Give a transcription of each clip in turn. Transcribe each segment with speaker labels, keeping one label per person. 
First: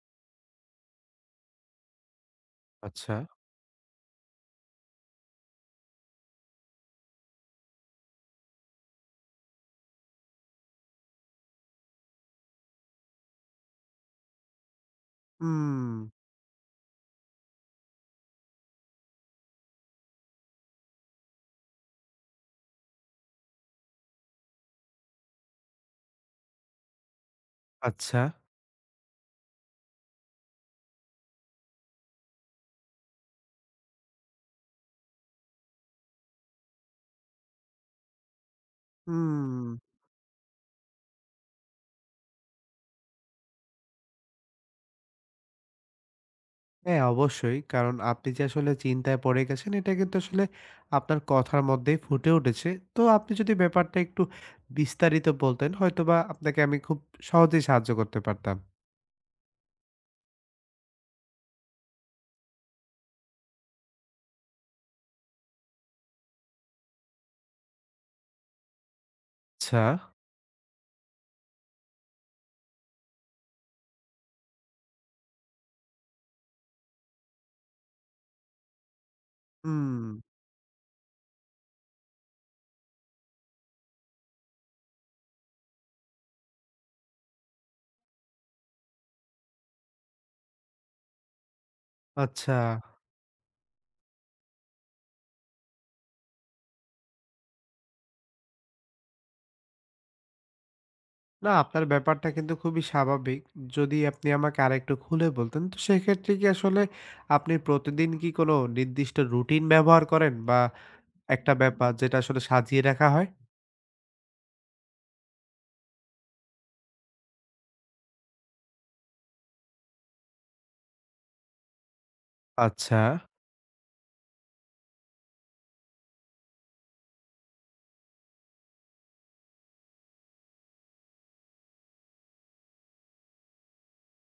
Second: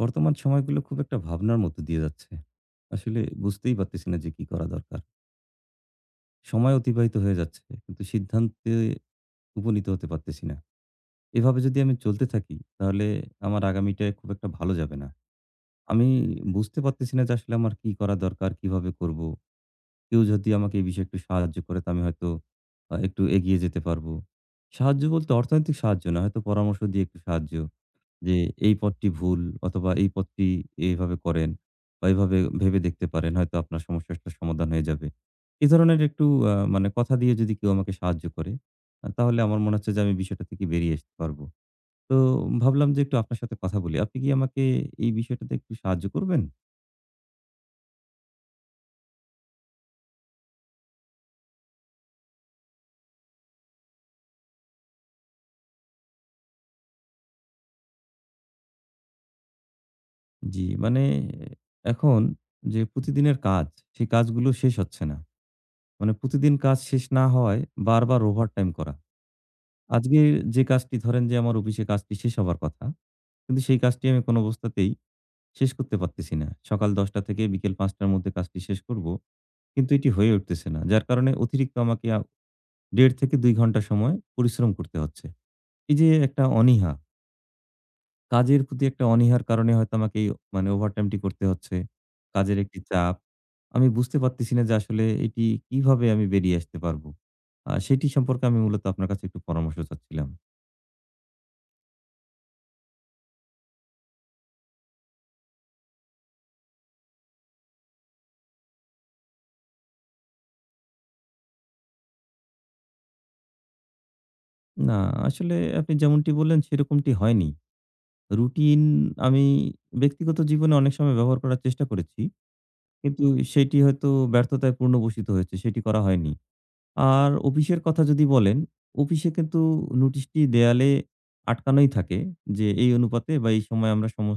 Speaker 1: বর্তমান সময়গুলো খুব একটা ভাবনার মধ্যে দিয়ে যাচ্ছে।
Speaker 2: আচ্ছা।
Speaker 1: আসলে বুঝতেই পারতেছি না যে কি করা দরকার। সময় অতিবাহিত হয়ে যাচ্ছে কিন্তু সিদ্ধান্তে উপনীত হতে পারতেছি না। এভাবে যদি আমি চলতে থাকি তাহলে আমার আগামীটা খুব একটা ভালো যাবে না।
Speaker 2: হুম।
Speaker 1: আমি বুঝতে পারতেছি না যে আসলে আমার কি করা দরকার, কিভাবে করব? কেউ যদি আমাকে এই বিষয়ে একটু সাহায্য করে তো আমি হয়তো একটু এগিয়ে যেতে পারবো। সাহায্য বলতে অর্থনৈতিক সাহায্য না, হয়তো পরামর্শ দিয়ে একটু সাহায্য।
Speaker 2: আচ্ছা।
Speaker 1: যে এই পথটি ভুল, অথবা এই পথটি এইভাবে করেন বা এইভাবে ভেবে দেখতে পারেন। হয়তো আপনার সমস্যাটা সমাধান হয়ে যাবে। এ ধরনের একটু মানে কথা দিয়ে যদি কেউ আমাকে সাহায্য করে, তাহলে আমার
Speaker 2: হুম।
Speaker 1: মনে হচ্ছে যে আমি বিষয়টা থেকে বেরিয়ে আসতে পারবো। তো ভাবলাম যে একটু আপনার সাথে কথা বলি। আপনি কি আমাকে এই বিষয়টাতে একটু সাহায্য করবেন?
Speaker 2: হ্যাঁ, অবশ্যই। কারণ আপনি যে আসলে চিন্তায় পড়ে গেছেন, এটা কিন্তু আসলে আপনার কথার মধ্যেই ফুটে উঠেছে। তো আপনি যদি ব্যাপারটা একটু বিস্তারিত বলতেন, হয়তোবা আপনাকে আমি খুব সহজেই সাহায্য করতে পারতাম।
Speaker 1: জি, মানে এখন যে প্রতিদিনের কাজ, সেই কাজগুলো শেষ হচ্ছে না। মানে প্রতিদিন কাজ শেষ না হওয়ায় বারবার ওভারটাইম করা।
Speaker 2: আচ্ছা।
Speaker 1: আজকে যে কাজটি ধরেন যে আমার অফিসে কাজটি শেষ হবার কথা, কিন্তু সেই কাজটি আমি কোনো অবস্থাতেই শেষ করতে পারতেছি না। সকাল ১০টা থেকে বিকেল ৫টার মধ্যে কাজটি শেষ করব। কিন্তু
Speaker 2: হুম।
Speaker 1: এটি হয়ে উঠতেছে না। যার কারণে অতিরিক্ত আমাকে ১.৫ থেকে ২ ঘন্টা সময় পরিশ্রম করতে হচ্ছে। এই যে একটা অনীহা, কাজের প্রতি একটা অনীহার কারণে হয়তো আমাকে এই মানে ওভারটাইমটি করতে হচ্ছে।
Speaker 2: আচ্ছা।
Speaker 1: কাজের একটি চাপ। আমি বুঝতে পারতেছি না যে আসলে এটি কিভাবে আমি বেরিয়ে আসতে পারবো। সেটি সম্পর্কে আমি মূলত আপনার কাছে একটু পরামর্শ চাচ্ছিলাম।
Speaker 2: না, আপনার ব্যাপারটা কিন্তু খুবই স্বাভাবিক। যদি আপনি আমাকে আরেকটু খুলে বলতেন, তো সেক্ষেত্রে কি আসলে আপনি প্রতিদিন কি কোনো নির্দিষ্ট রুটিন ব্যবহার করেন বা একটা ব্যাপার যেটা আসলে সাজিয়ে রাখা হয়?
Speaker 1: না, আসলে আপনি যেমনটি বললেন সেরকমটি হয়নি। রুটিন আমি ব্যক্তিগত জীবনে অনেক সময় ব্যবহার করার চেষ্টা করেছি।
Speaker 2: আচ্ছা,
Speaker 1: কিন্তু সেটি হয়তো ব্যর্থতায় পূর্ণবসিত হয়েছে। সেটি করা হয়নি। আর অফিসের কথা যদি বলেন, অফিসে কিন্তু নোটিশটি দেয়ালে আটকানোই থাকে যে এই অনুপাতে বা এই সময়ে আমরা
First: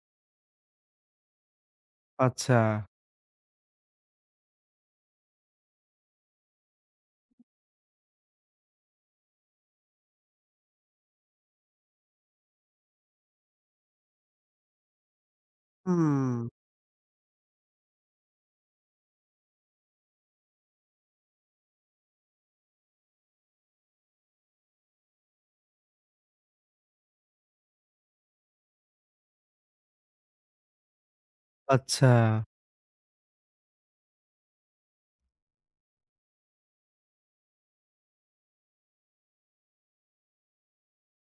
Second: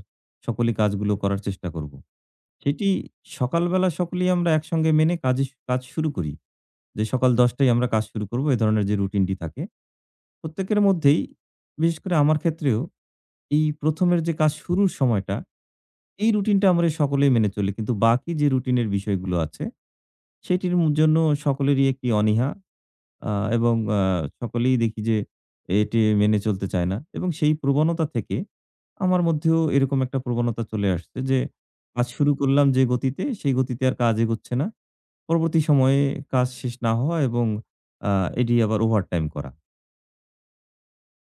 Speaker 1: সকলেই কাজগুলো করার চেষ্টা করব।
Speaker 2: আচ্ছা।
Speaker 1: সেটি সকালবেলা সকলেই আমরা একসঙ্গে মেনে কাজে কাজ শুরু করি। যে সকাল ১০ টায় আমরা কাজ শুরু করব, এ ধরনের যে রুটিনটি থাকে। প্রত্যেকের মধ্যেই, বিশেষ করে আমার ক্ষেত্রেও এই প্রথম এর যে কাজ শুরুর সময়টা, এই
Speaker 2: হুম,
Speaker 1: রুটিনটা আমরা সকলেই মেনে চলি। কিন্তু বাকি যে রুটিনের বিষয়গুলো আছে, সেটির জন্য সকলেরই একটি অনীহা, আ এবং সকলেই দেখি যে এটি মেনে চলতে চায় না। এবং সেই প্রবণতা থেকে আমার মধ্যেও এরকম একটা প্রবণতা চলে আসছে যে, কাজ
Speaker 2: আচ্ছা
Speaker 1: শুরু করলাম যে গতিতে, সেই গতিতে আর কাজ এগোচ্ছে না। পরবর্তী সময়ে কাজ শেষ না হওয়া এবং আ এটি আবার ওভারটাইম করা।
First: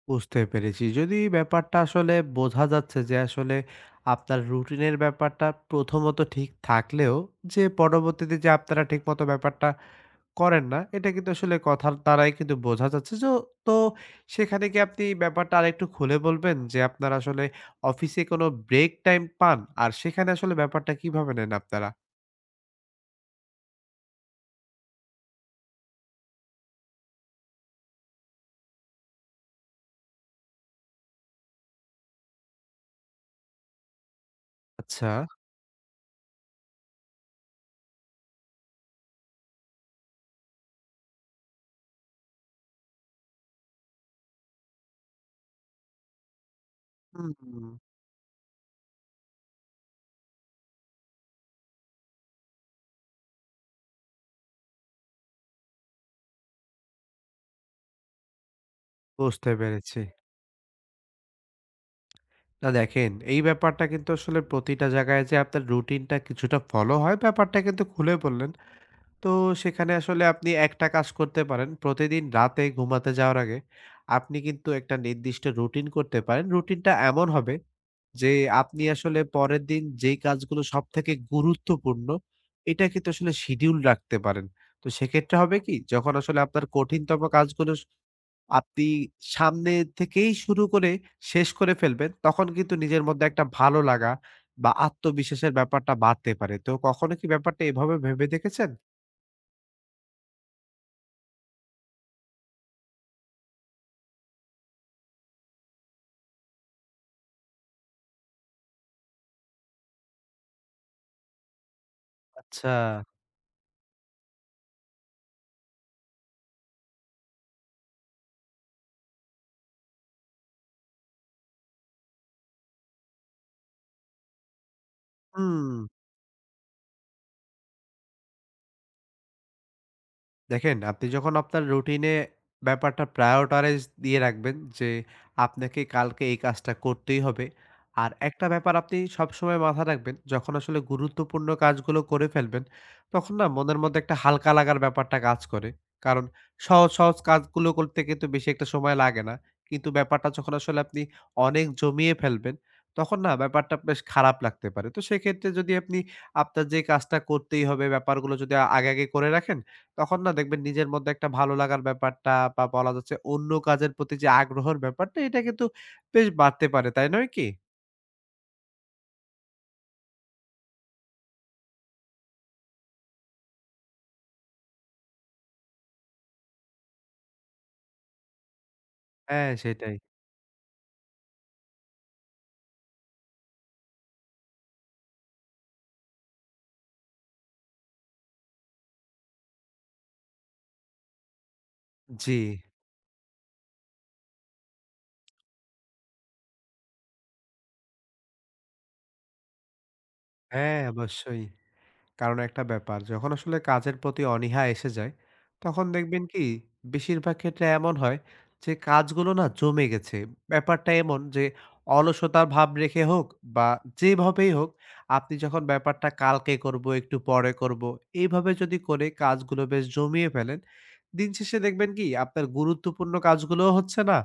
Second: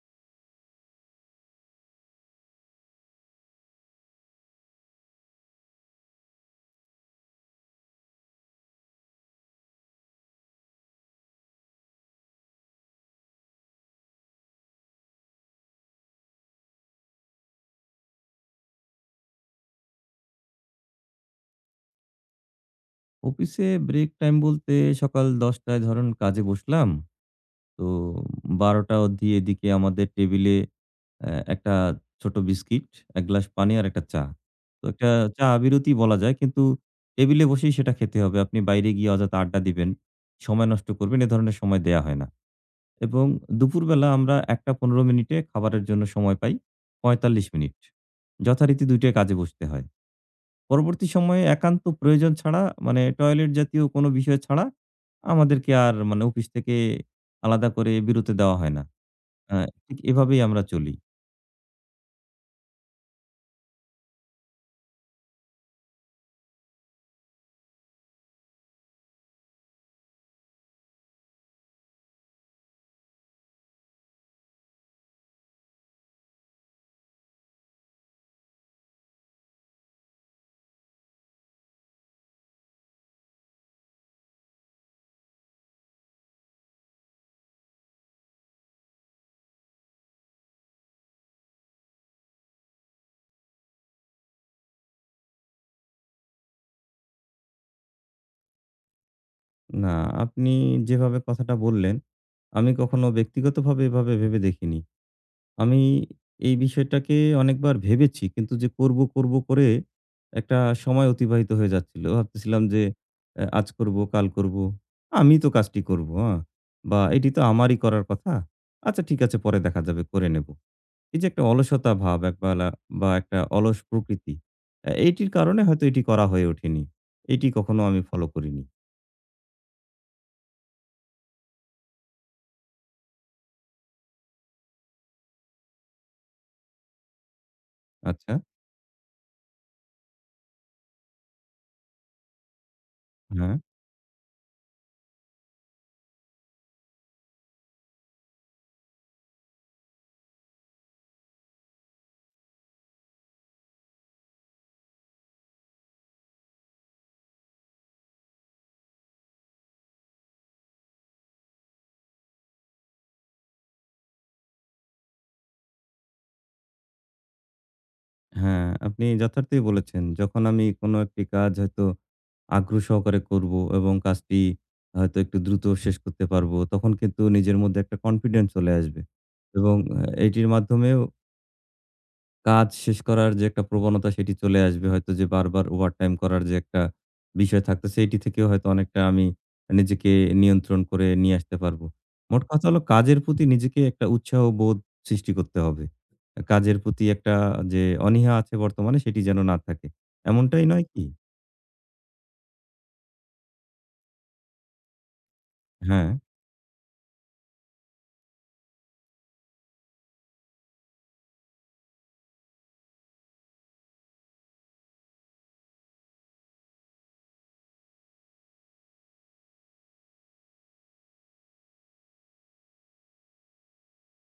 Speaker 2: বুঝতে পেরেছি। যদি ব্যাপারটা আসলে বোঝা যাচ্ছে যে আসলে আপনার রুটিনের ব্যাপারটা প্রথমত ঠিক থাকলেও যে পরবর্তীতে যে আপনারা ঠিকমতো ব্যাপারটা করেন না, এটা কিন্তু আসলে কথার দ্বারাই কিন্তু বোঝা যাচ্ছে। তো সেখানে কি আপনি ব্যাপারটা আরেকটু খুলে বলবেন যে আপনার আসলে অফিসে কোনো ব্রেক টাইম পান? আর সেখানে আসলে ব্যাপারটা কিভাবে নেন আপনারা?
Speaker 1: অফিসে ব্রেক টাইম বলতে সকাল ১০ঃ০০ টায় ধরেন কাজে বসলাম। তো ১২ঃ০০ অবধি এদিকে আমাদের টেবিলে একটা ছোট বিস্কিট, ১ গ্লাস পানি আর একটা চা। তো
Speaker 2: আচ্ছা।
Speaker 1: একটা চা বিরতি বলা যায়, কিন্তু টেবিলে বসেই সেটা খেতে হবে। আপনি বাইরে গিয়ে অযথা আড্ডা দিবেন, সময় নষ্ট করবেন, এ ধরনের সময় দেয়া হয় না। এবং দুপুরবেলা আমরা ১ঃ১৫ মিনিটে খাবারের জন্য সময় পাই ৪৫
Speaker 2: হুম।
Speaker 1: মিনিট। যথারীতি ২ টায় কাজে বসতে হয়। পরবর্তী সময়ে একান্ত প্রয়োজন ছাড়া, মানে টয়লেট জাতীয় কোনো বিষয় ছাড়া, আমাদেরকে আর মানে অফিস থেকে আলাদা করে বিরতি দেওয়া হয় না।
Speaker 2: বুঝতে
Speaker 1: অ্যা ঠিক
Speaker 2: পেরেছি।
Speaker 1: এভাবেই আমরা চলি।
Speaker 2: না দেখেন, এই ব্যাপারটা কিন্তু আসলে প্রতিটা জায়গায় যে আপনার রুটিনটা কিছুটা ফলো হয়, ব্যাপারটা কিন্তু খুলে বললেন। তো সেখানে আসলে আপনি একটা কাজ করতে পারেন। প্রতিদিন রাতে ঘুমাতে যাওয়ার আগে আপনি কিন্তু একটা নির্দিষ্ট রুটিন করতে পারেন। রুটিনটা এমন হবে যে আপনি আসলে পরের দিন যেই কাজগুলো সবথেকে গুরুত্বপূর্ণ, এটা কিন্তু আসলে শিডিউল রাখতে পারেন। তো সেক্ষেত্রে হবে কি? যখন আসলে আপনার কঠিনতম কাজগুলো আপনি সামনে থেকেই শুরু করে শেষ করে ফেলবেন, তখন কিন্তু নিজের মধ্যে একটা ভালো লাগা বা আত্মবিশ্বাসের ব্যাপারটা বাড়তে পারে। তো কখনো কি ব্যাপারটা এভাবে ভেবে দেখেছেন?
Speaker 1: না, আপনি যেভাবে কথাটা বললেন, আমি কখনো ব্যক্তিগতভাবে এভাবে ভেবে দেখিনি। আমি এই বিষয়টাকে অনেকবার ভেবেছি। কিন্তু যে করব, করব করে একটা সময় অতিবাহিত হয়ে যাচ্ছিল। ভাবতেছিলাম
Speaker 2: আচ্ছা।
Speaker 1: যে আজ করব, কাল করব। আমি তো কাজটি করব, হ্যাঁ? বা এটি তো আমারই করার কথা। আচ্ছা, ঠিক আছে, পরে দেখা যাবে করে নেব। এই যে একটা অলসতা ভাব একবেলা বা একটা অলস প্রকৃতি, এইটির কারণে
Speaker 2: হুম।
Speaker 1: হয়তো এটি করা হয়ে ওঠেনি। এটি কখনো আমি ফলো করিনি।
Speaker 2: দেখেন, আপনি যখন আপনার রুটিনে ব্যাপারটা prioritize দিয়ে রাখবেন যে, আপনাকে কালকে এই কাজটা করতেই হবে। আর
Speaker 1: আচ্ছা,
Speaker 2: একটা ব্যাপার আপনি সবসময় মাথায় রাখবেন, যখন আসলে গুরুত্বপূর্ণ কাজগুলো করে ফেলবেন, তখন না
Speaker 1: হ্যাঁ।
Speaker 2: মনের মধ্যে একটা হালকা লাগার ব্যাপারটা কাজ করে। কারণ সহজ, সহজ কাজগুলো করতে কিন্তু বেশি একটা সময় লাগে না। কিন্তু ব্যাপারটা যখন আসলে আপনি অনেক জমিয়ে ফেলবেন, তখন না ব্যাপারটা বেশ খারাপ লাগতে পারে। তো সেক্ষেত্রে যদি আপনি আপনার যে কাজটা করতেই হবে, ব্যাপারগুলো যদি আগে, আগে করে রাখেন, তখন না দেখবেন নিজের মধ্যে একটা ভালো লাগার ব্যাপারটা বা বলা যাচ্ছে অন্য কাজের প্রতি যে আগ্রহের ব্যাপারটা এটা কিন্তু বেশ বাড়তে পারে, তাই নয় কি?
Speaker 1: হ্যাঁ, আপনি যথার্থই বলেছেন। যখন আমি কোনো একটি কাজ হয়তো আগ্রহ সহকারে করব এবং কাজটি হয়তো একটু দ্রুত শেষ করতে পারবো, তখন কিন্তু নিজের মধ্যে একটা কনফিডেন্স চলে আসবে
Speaker 2: হ্যাঁ,
Speaker 1: এবং
Speaker 2: সেটাই।
Speaker 1: এটির মাধ্যমেও কাজ শেষ করার যে একটা প্রবণতা সেটি চলে আসবে, হয়তো যে বারবার ওভারটাইম করার যে একটা বিষয় থাকতেছে এটি থেকেও হয়তো অনেকটা আমি নিজেকে নিয়ন্ত্রণ করে নিয়ে আসতে পারবো।
Speaker 2: জি।
Speaker 1: মোট কথা হলো, কাজের প্রতি নিজেকে একটা উৎসাহ বোধ সৃষ্টি করতে হবে। কাজের প্রতি একটা যে অনীহা আছে বর্তমানে, সেটি যেন না থাকে। এমনটাই
Speaker 2: হ্যাঁ,
Speaker 1: নয় কি?
Speaker 2: অবশ্যই। কারণ একটা ব্যাপার যখন আসলে কাজের প্রতি অনীহা এসে যায়, তখন
Speaker 1: হ্যাঁ,
Speaker 2: দেখবেন কি বেশিরভাগ ক্ষেত্রে এমন হয় যে কাজগুলো না জমে গেছে। ব্যাপারটা এমন যে অলসতার ভাব রেখে হোক বা যেভাবেই হোক আপনি যখন ব্যাপারটা কালকে করব, একটু পরে করব, এইভাবে যদি করে কাজগুলো বেশ জমিয়ে ফেলেন, দিন শেষে দেখবেন কি আপনার গুরুত্বপূর্ণ কাজগুলোও হচ্ছে না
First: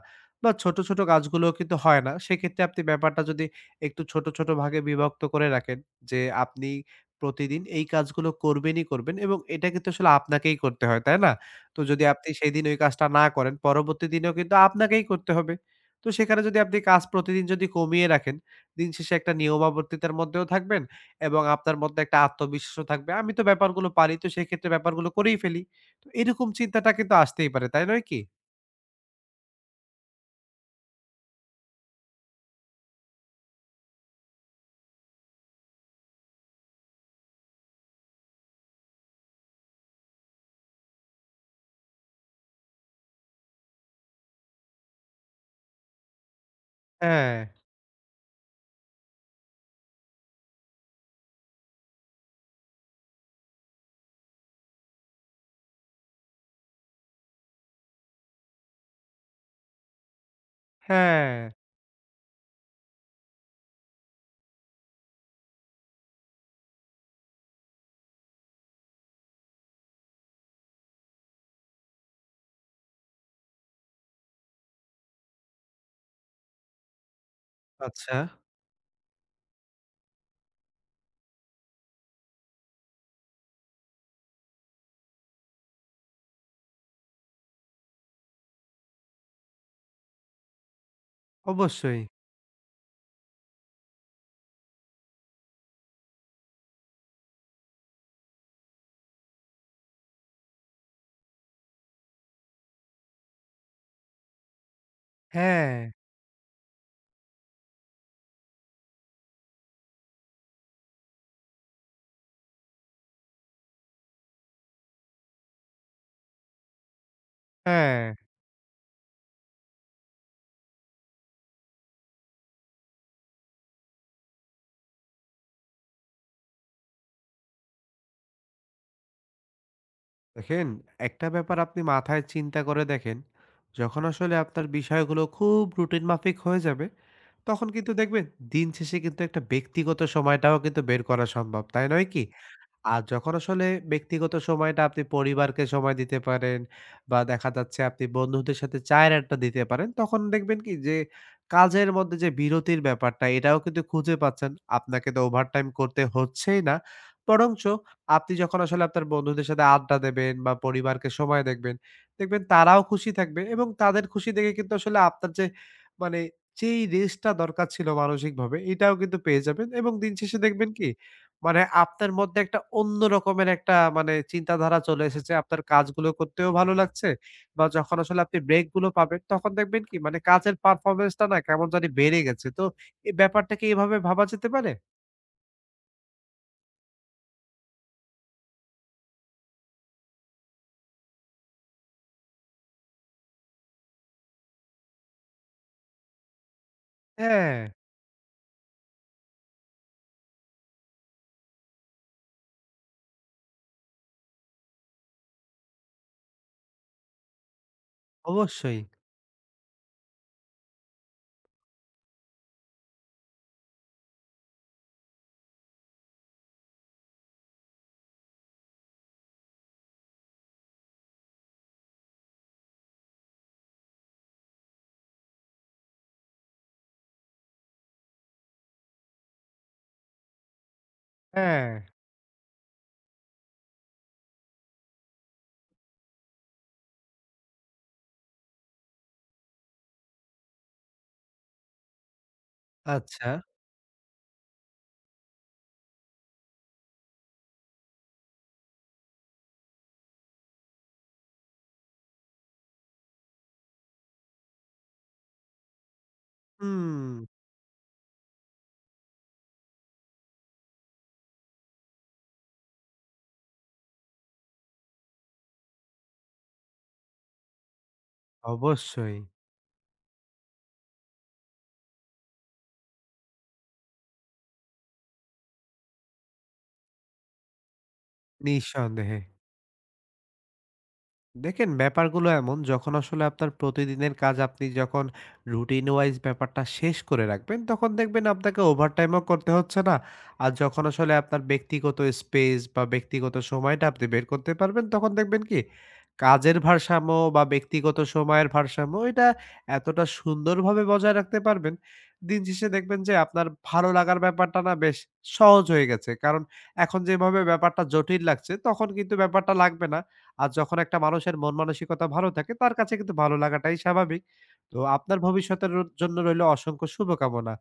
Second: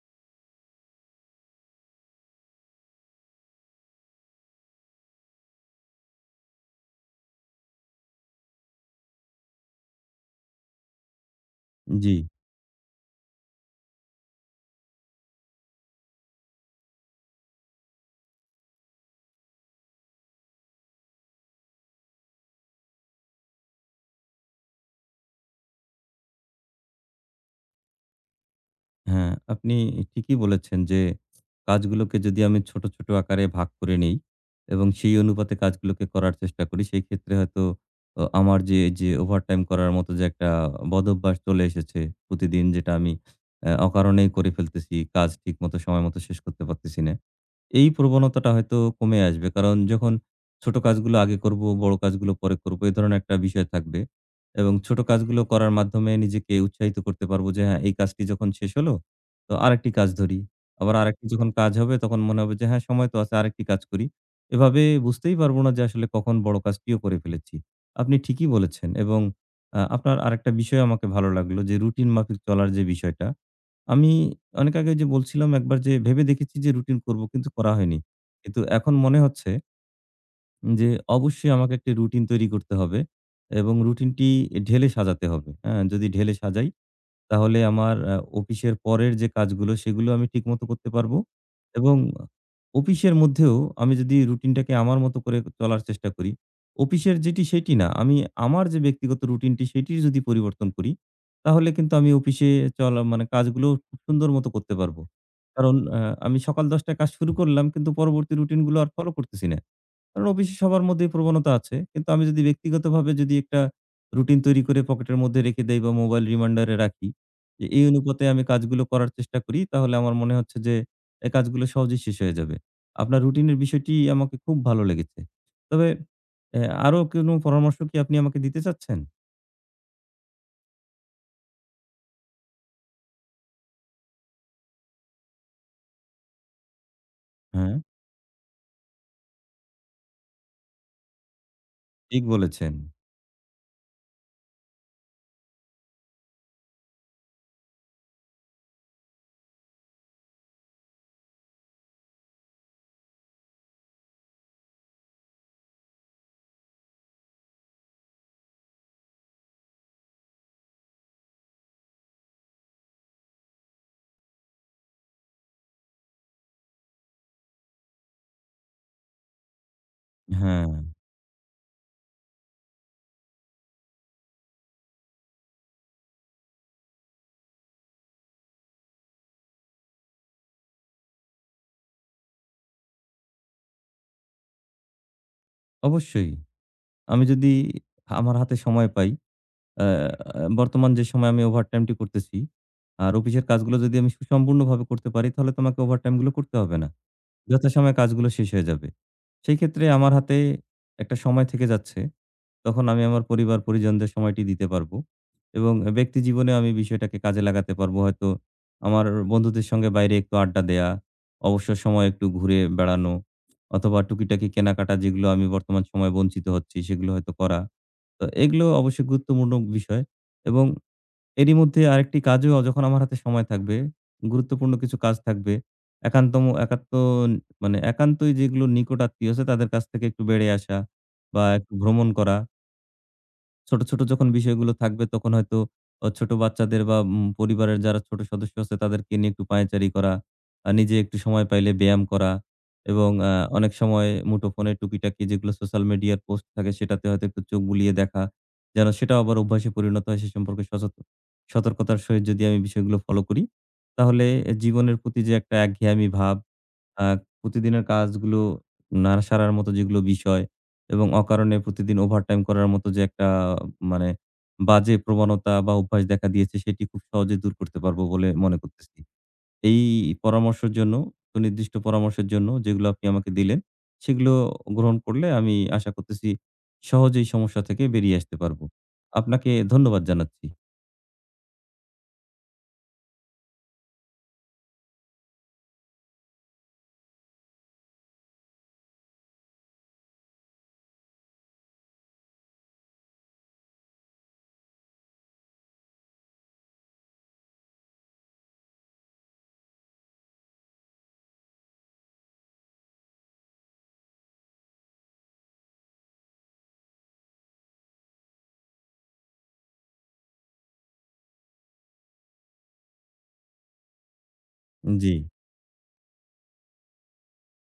Speaker 2: বা ছোট, ছোট কাজগুলোও কিন্তু হয় না। সেক্ষেত্রে আপনি ব্যাপারটা যদি একটু ছোট, ছোট ভাগে বিভক্ত করে রাখেন যে আপনি প্রতিদিন এই কাজগুলো করবেনই করবেন এবং এটা কিন্তু আসলে আপনাকেই করতে হয়, তাই না? তো যদি
Speaker 1: জি।
Speaker 2: আপনি সেইদিন ওই কাজটা না করেন, পরবর্তী দিনেও কিন্তু আপনাকেই করতে হবে। তো সেখানে যদি আপনি কাজ প্রতিদিন যদি কমিয়ে রাখেন, দিন শেষে একটা নিয়মাবর্তিতার মধ্যেও থাকবেন এবং আপনার মধ্যে একটা আত্মবিশ্বাসও থাকবে। আমি তো ব্যাপারগুলো পারি, তো সেক্ষেত্রে ব্যাপারগুলো করেই ফেলি। তো এরকম চিন্তাটা কিন্তু আসতেই পারে, তাই নয় কি?
Speaker 1: হ্যাঁ, আপনি ঠিকই বলেছেন যে কাজগুলোকে যদি আমি ছোট, ছোট আকারে ভাগ করে নেই এবং সেই অনুপাতে কাজগুলোকে করার চেষ্টা করি, সেই ক্ষেত্রে হয়তো আমার যে ওভারটাইম করার মতো যে একটা বদভ্যাস চলে এসেছে, প্রতিদিন যেটা আমি অকারণেই করে ফেলতেছি। কাজ ঠিকমতো সময়মতো শেষ করতে পারতেছি না।
Speaker 2: হ্যাঁ,
Speaker 1: এই প্রবণতাটা হয়তো কমে আসবে। কারণ যখন ছোট কাজগুলো আগে করব, বড় কাজগুলো পরে করব, এ ধরনের একটা বিষয় থাকবে। এবং ছোট কাজগুলো করার মাধ্যমে নিজেকে উৎসাহিত করতে পারব যে হ্যাঁ, এই কাজটি যখন শেষ হলো, তো আরেকটি কাজ ধরি। আবার আরেকটি
Speaker 2: হ্যাঁ।
Speaker 1: যখন কাজ হবে তখন মনে হবে যে হ্যাঁ, সময় তো আছে, আরেকটি কাজ করি। এভাবে বুঝতেই পারব না যে আসলে কখন বড় কাজটিও করে ফেলেছি। আপনি ঠিকই বলেছেন। এবং আপনার আরেকটা বিষয় আমাকে ভালো লাগলো, যে রুটিন মাফিক চলার যে বিষয়টা, আমি অনেক আগে যে বলছিলাম একবার যে ভেবে দেখেছি যে রুটিন করব কিন্তু করা হয়নি।
Speaker 2: আচ্ছা,
Speaker 1: কিন্তু এখন মনে হচ্ছে যে অবশ্যই আমাকে একটা রুটিন তৈরি করতে হবে এবং রুটিনটি ঢেলে সাজাতে হবে। হ্যাঁ? যদি ঢেলে সাজাই, তাহলে আমার অফিসের পরের যে কাজগুলো সেগুলো আমি ঠিকমতো করতে পারবো, এবং
Speaker 2: অবশ্যই।
Speaker 1: অফিসের মধ্যেও আমি যদি রুটিনটাকে আমার মতো করে চলার চেষ্টা করি, অফিসের যেটি সেটি না, আমি আমার যে ব্যক্তিগত রুটিনটি সেটির যদি পরিবর্তন করি, তাহলে কিন্তু আমি অফিসে চলা মানে কাজগুলো খুব সুন্দর মতো করতে পারবো।
Speaker 2: হ্যাঁ,
Speaker 1: কারণ আমি সকাল ১০ টায় কাজ শুরু করলাম কিন্তু পরবর্তী রুটিনগুলো আর ফলো করতেছি না। কারণ অফিসে সবার মধ্যেই প্রবণতা আছে। কিন্তু আমি যদি ব্যক্তিগতভাবে যদি একটা রুটিন তৈরি করে পকেটের মধ্যে রেখে দেই বা মোবাইল রিমাইন্ডারে রাখি, যে এই
Speaker 2: হ্যাঁ।
Speaker 1: অনুপাতে আমি কাজগুলো করার চেষ্টা করি, তাহলে আমার মনে হচ্ছে যে এই কাজগুলো সহজেই শেষ হয়ে যাবে। আপনার রুটিনের বিষয়টি আমাকে খুব ভালো লেগেছে। তবে এ আরো কোনো পরামর্শ কি আপনি আমাকে দিতে চাচ্ছেন?
Speaker 2: দেখেন, একটা ব্যাপার আপনি মাথায় চিন্তা করে দেখেন, যখন আসলে আপনার বিষয়গুলো খুব রুটিন মাফিক হয়ে যাবে, তখন
Speaker 1: হ্যাঁ,
Speaker 2: কিন্তু দেখবেন দিন শেষে কিন্তু একটা ব্যক্তিগত সময়টাও কিন্তু বের করা সম্ভব। তাই নয়
Speaker 1: ঠিক
Speaker 2: কি?
Speaker 1: বলেছেন।
Speaker 2: আর যখন আসলে ব্যক্তিগত সময়টা আপনি পরিবারকে সময় দিতে পারেন বা দেখা যাচ্ছে আপনি বন্ধুদের সাথে চায়ের আড্ডা দিতে পারেন, তখন দেখবেন কি যে কাজের মধ্যে যে বিরতির ব্যাপারটা এটাও কিন্তু খুঁজে পাচ্ছেন। আপনাকে তো ওভারটাইম করতে হচ্ছেই না। বরঞ্চ আপনি যখন আসলে আপনার বন্ধুদের সাথে আড্ডা দেবেন বা পরিবারকে সময় দেখবেন, দেখবেন তারাও খুশি থাকবে এবং তাদের খুশি দেখে কিন্তু আসলে আপনার যে মানে যেই রেস্টটা দরকার ছিল মানসিকভাবে এটাও কিন্তু পেয়ে যাবেন এবং দিন শেষে
Speaker 1: হ্যাঁ,
Speaker 2: দেখবেন কি মানে আপনার মধ্যে একটা অন্য রকমের একটা মানে চিন্তাধারা চলে এসেছে। আপনার কাজগুলো করতেও ভালো লাগছে বা যখন আসলে আপনি ব্রেক গুলো পাবেন তখন দেখবেন কি মানে কাজের পারফরম্যান্স টা না কেমন জানি বেড়ে গেছে। তো এই ব্যাপারটা কি এভাবে ভাবা যেতে পারে?
Speaker 1: অবশ্যই। আমি যদি আমার হাতে সময় পাই, অ্যা আ বর্তমান যে সময়ে আমি ওভারটাইমটি করতেছি, আর অফিসের কাজগুলো যদি আমি সুসম্পূর্ণভাবে করতে পারি, তাহলে তো আমাকে ওভারটাইমগুলো করতে হবে না।
Speaker 2: হ্যাঁ,
Speaker 1: যথাসময়ে কাজগুলো শেষ হয়ে যাবে। সেই ক্ষেত্রে আমার হাতে একটা সময় থেকে যাচ্ছে। তখন আমি আমার পরিবার-পরিজনদের সময়টি দিতে পারবো এবং ব্যক্তি জীবনেও আমি বিষয়টাকে কাজে লাগাতে পারবো। হয়তো
Speaker 2: অবশ্যই।
Speaker 1: আমার বন্ধুদের সঙ্গে বাইরে একটু আড্ডা দেয়া, অবসর সময়ে একটু ঘুরে বেড়ানো, অথবা টুকিটাকি কেনাকাটা, যেগুলো আমি বর্তমান সময়ে বঞ্চিত হচ্ছি, সেগুলো হয়তো করা। তো এগুলো অবশ্যই গুরুত্বপূর্ণ বিষয়। এবং এরই মধ্যে আরেকটি কাজও, যখন আমার হাতে সময় থাকবে, গুরুত্বপূর্ণ কিছু কাজ থাকবে। একান্তম একাত্ম মানে একান্তই যেগুলো নিকট আত্মীয় আছে তাদের কাছ থেকে একটু বেড়ে আসা বা
Speaker 2: হ্যাঁ।
Speaker 1: একটু ভ্রমণ করা। ছোট, ছোট যখন বিষয়গুলো থাকবে, তখন হয়তো ছোট বাচ্চাদের বা পরিবারের যারা ছোট সদস্য আছে তাদেরকে নিয়ে একটু পায়চারি করা, নিজে একটু সময় পাইলে ব্যায়াম করা, এবং
Speaker 2: আচ্ছা।
Speaker 1: অনেক সময় মুঠোফোনে টুকিটাকি যেগুলো সোশ্যাল মিডিয়ার পোস্ট থাকে সেটাতে হয়তো একটু চোখ বুলিয়ে দেখা, যেন সেটাও আবার অভ্যাসে পরিণত হয়, সে সম্পর্কে সতর্কতার সহিত যদি আমি বিষয়গুলো ফলো করি, তাহলে জীবনের প্রতি যে একটা একঘেয়ামি ভাব,
Speaker 2: হুম,
Speaker 1: আ প্রতিদিনের কাজগুলো না সারার মতো যেগুলো বিষয় এবং অকারণে প্রতিদিন ওভারটাইম করার মতো যে একটা মানে বাজে প্রবণতা বা অভ্যাস দেখা দিয়েছে, সেটি খুব সহজে দূর করতে পারবো বলে মনে করতেছি।
Speaker 2: অবশ্যই।
Speaker 1: এই পরামর্শের জন্য, সুনির্দিষ্ট পরামর্শের জন্য যেগুলো আপনি আমাকে দিলেন, সেগুলো গ্রহণ করলে আমি আশা করতেছি সহজেই সমস্যা থেকে বেরিয়ে আসতে পারবো।
Speaker 2: নিঃসন্দেহে।
Speaker 1: আপনাকে ধন্যবাদ জানাচ্ছি।
Speaker 2: দেখেন ব্যাপারগুলো এমন যখন আসলে আপনার প্রতিদিনের কাজ আপনি যখন রুটিন ওয়াইজ ব্যাপারটা শেষ করে রাখবেন তখন দেখবেন আপনাকে ওভারটাইমও করতে হচ্ছে না আর যখন আসলে আপনার ব্যক্তিগত স্পেস বা ব্যক্তিগত সময়টা আপনি বের করতে পারবেন তখন দেখবেন কি কাজের ভারসাম্য বা ব্যক্তিগত সময়ের ভারসাম্য এটা এতটা সুন্দরভাবে বজায় রাখতে পারবেন দিন শেষে দেখবেন যে আপনার ভালো লাগার ব্যাপারটা না বেশ সহজ হয়ে গেছে কারণ এখন যেভাবে ব্যাপারটা জটিল লাগছে তখন কিন্তু ব্যাপারটা লাগবে না আর যখন একটা মানুষের মন মানসিকতা ভালো থাকে তার কাছে কিন্তু ভালো লাগাটাই স্বাভাবিক। তো
Speaker 1: জি।
Speaker 2: আপনার ভবিষ্যতের জন্য রইল অসংখ্য শুভকামনা।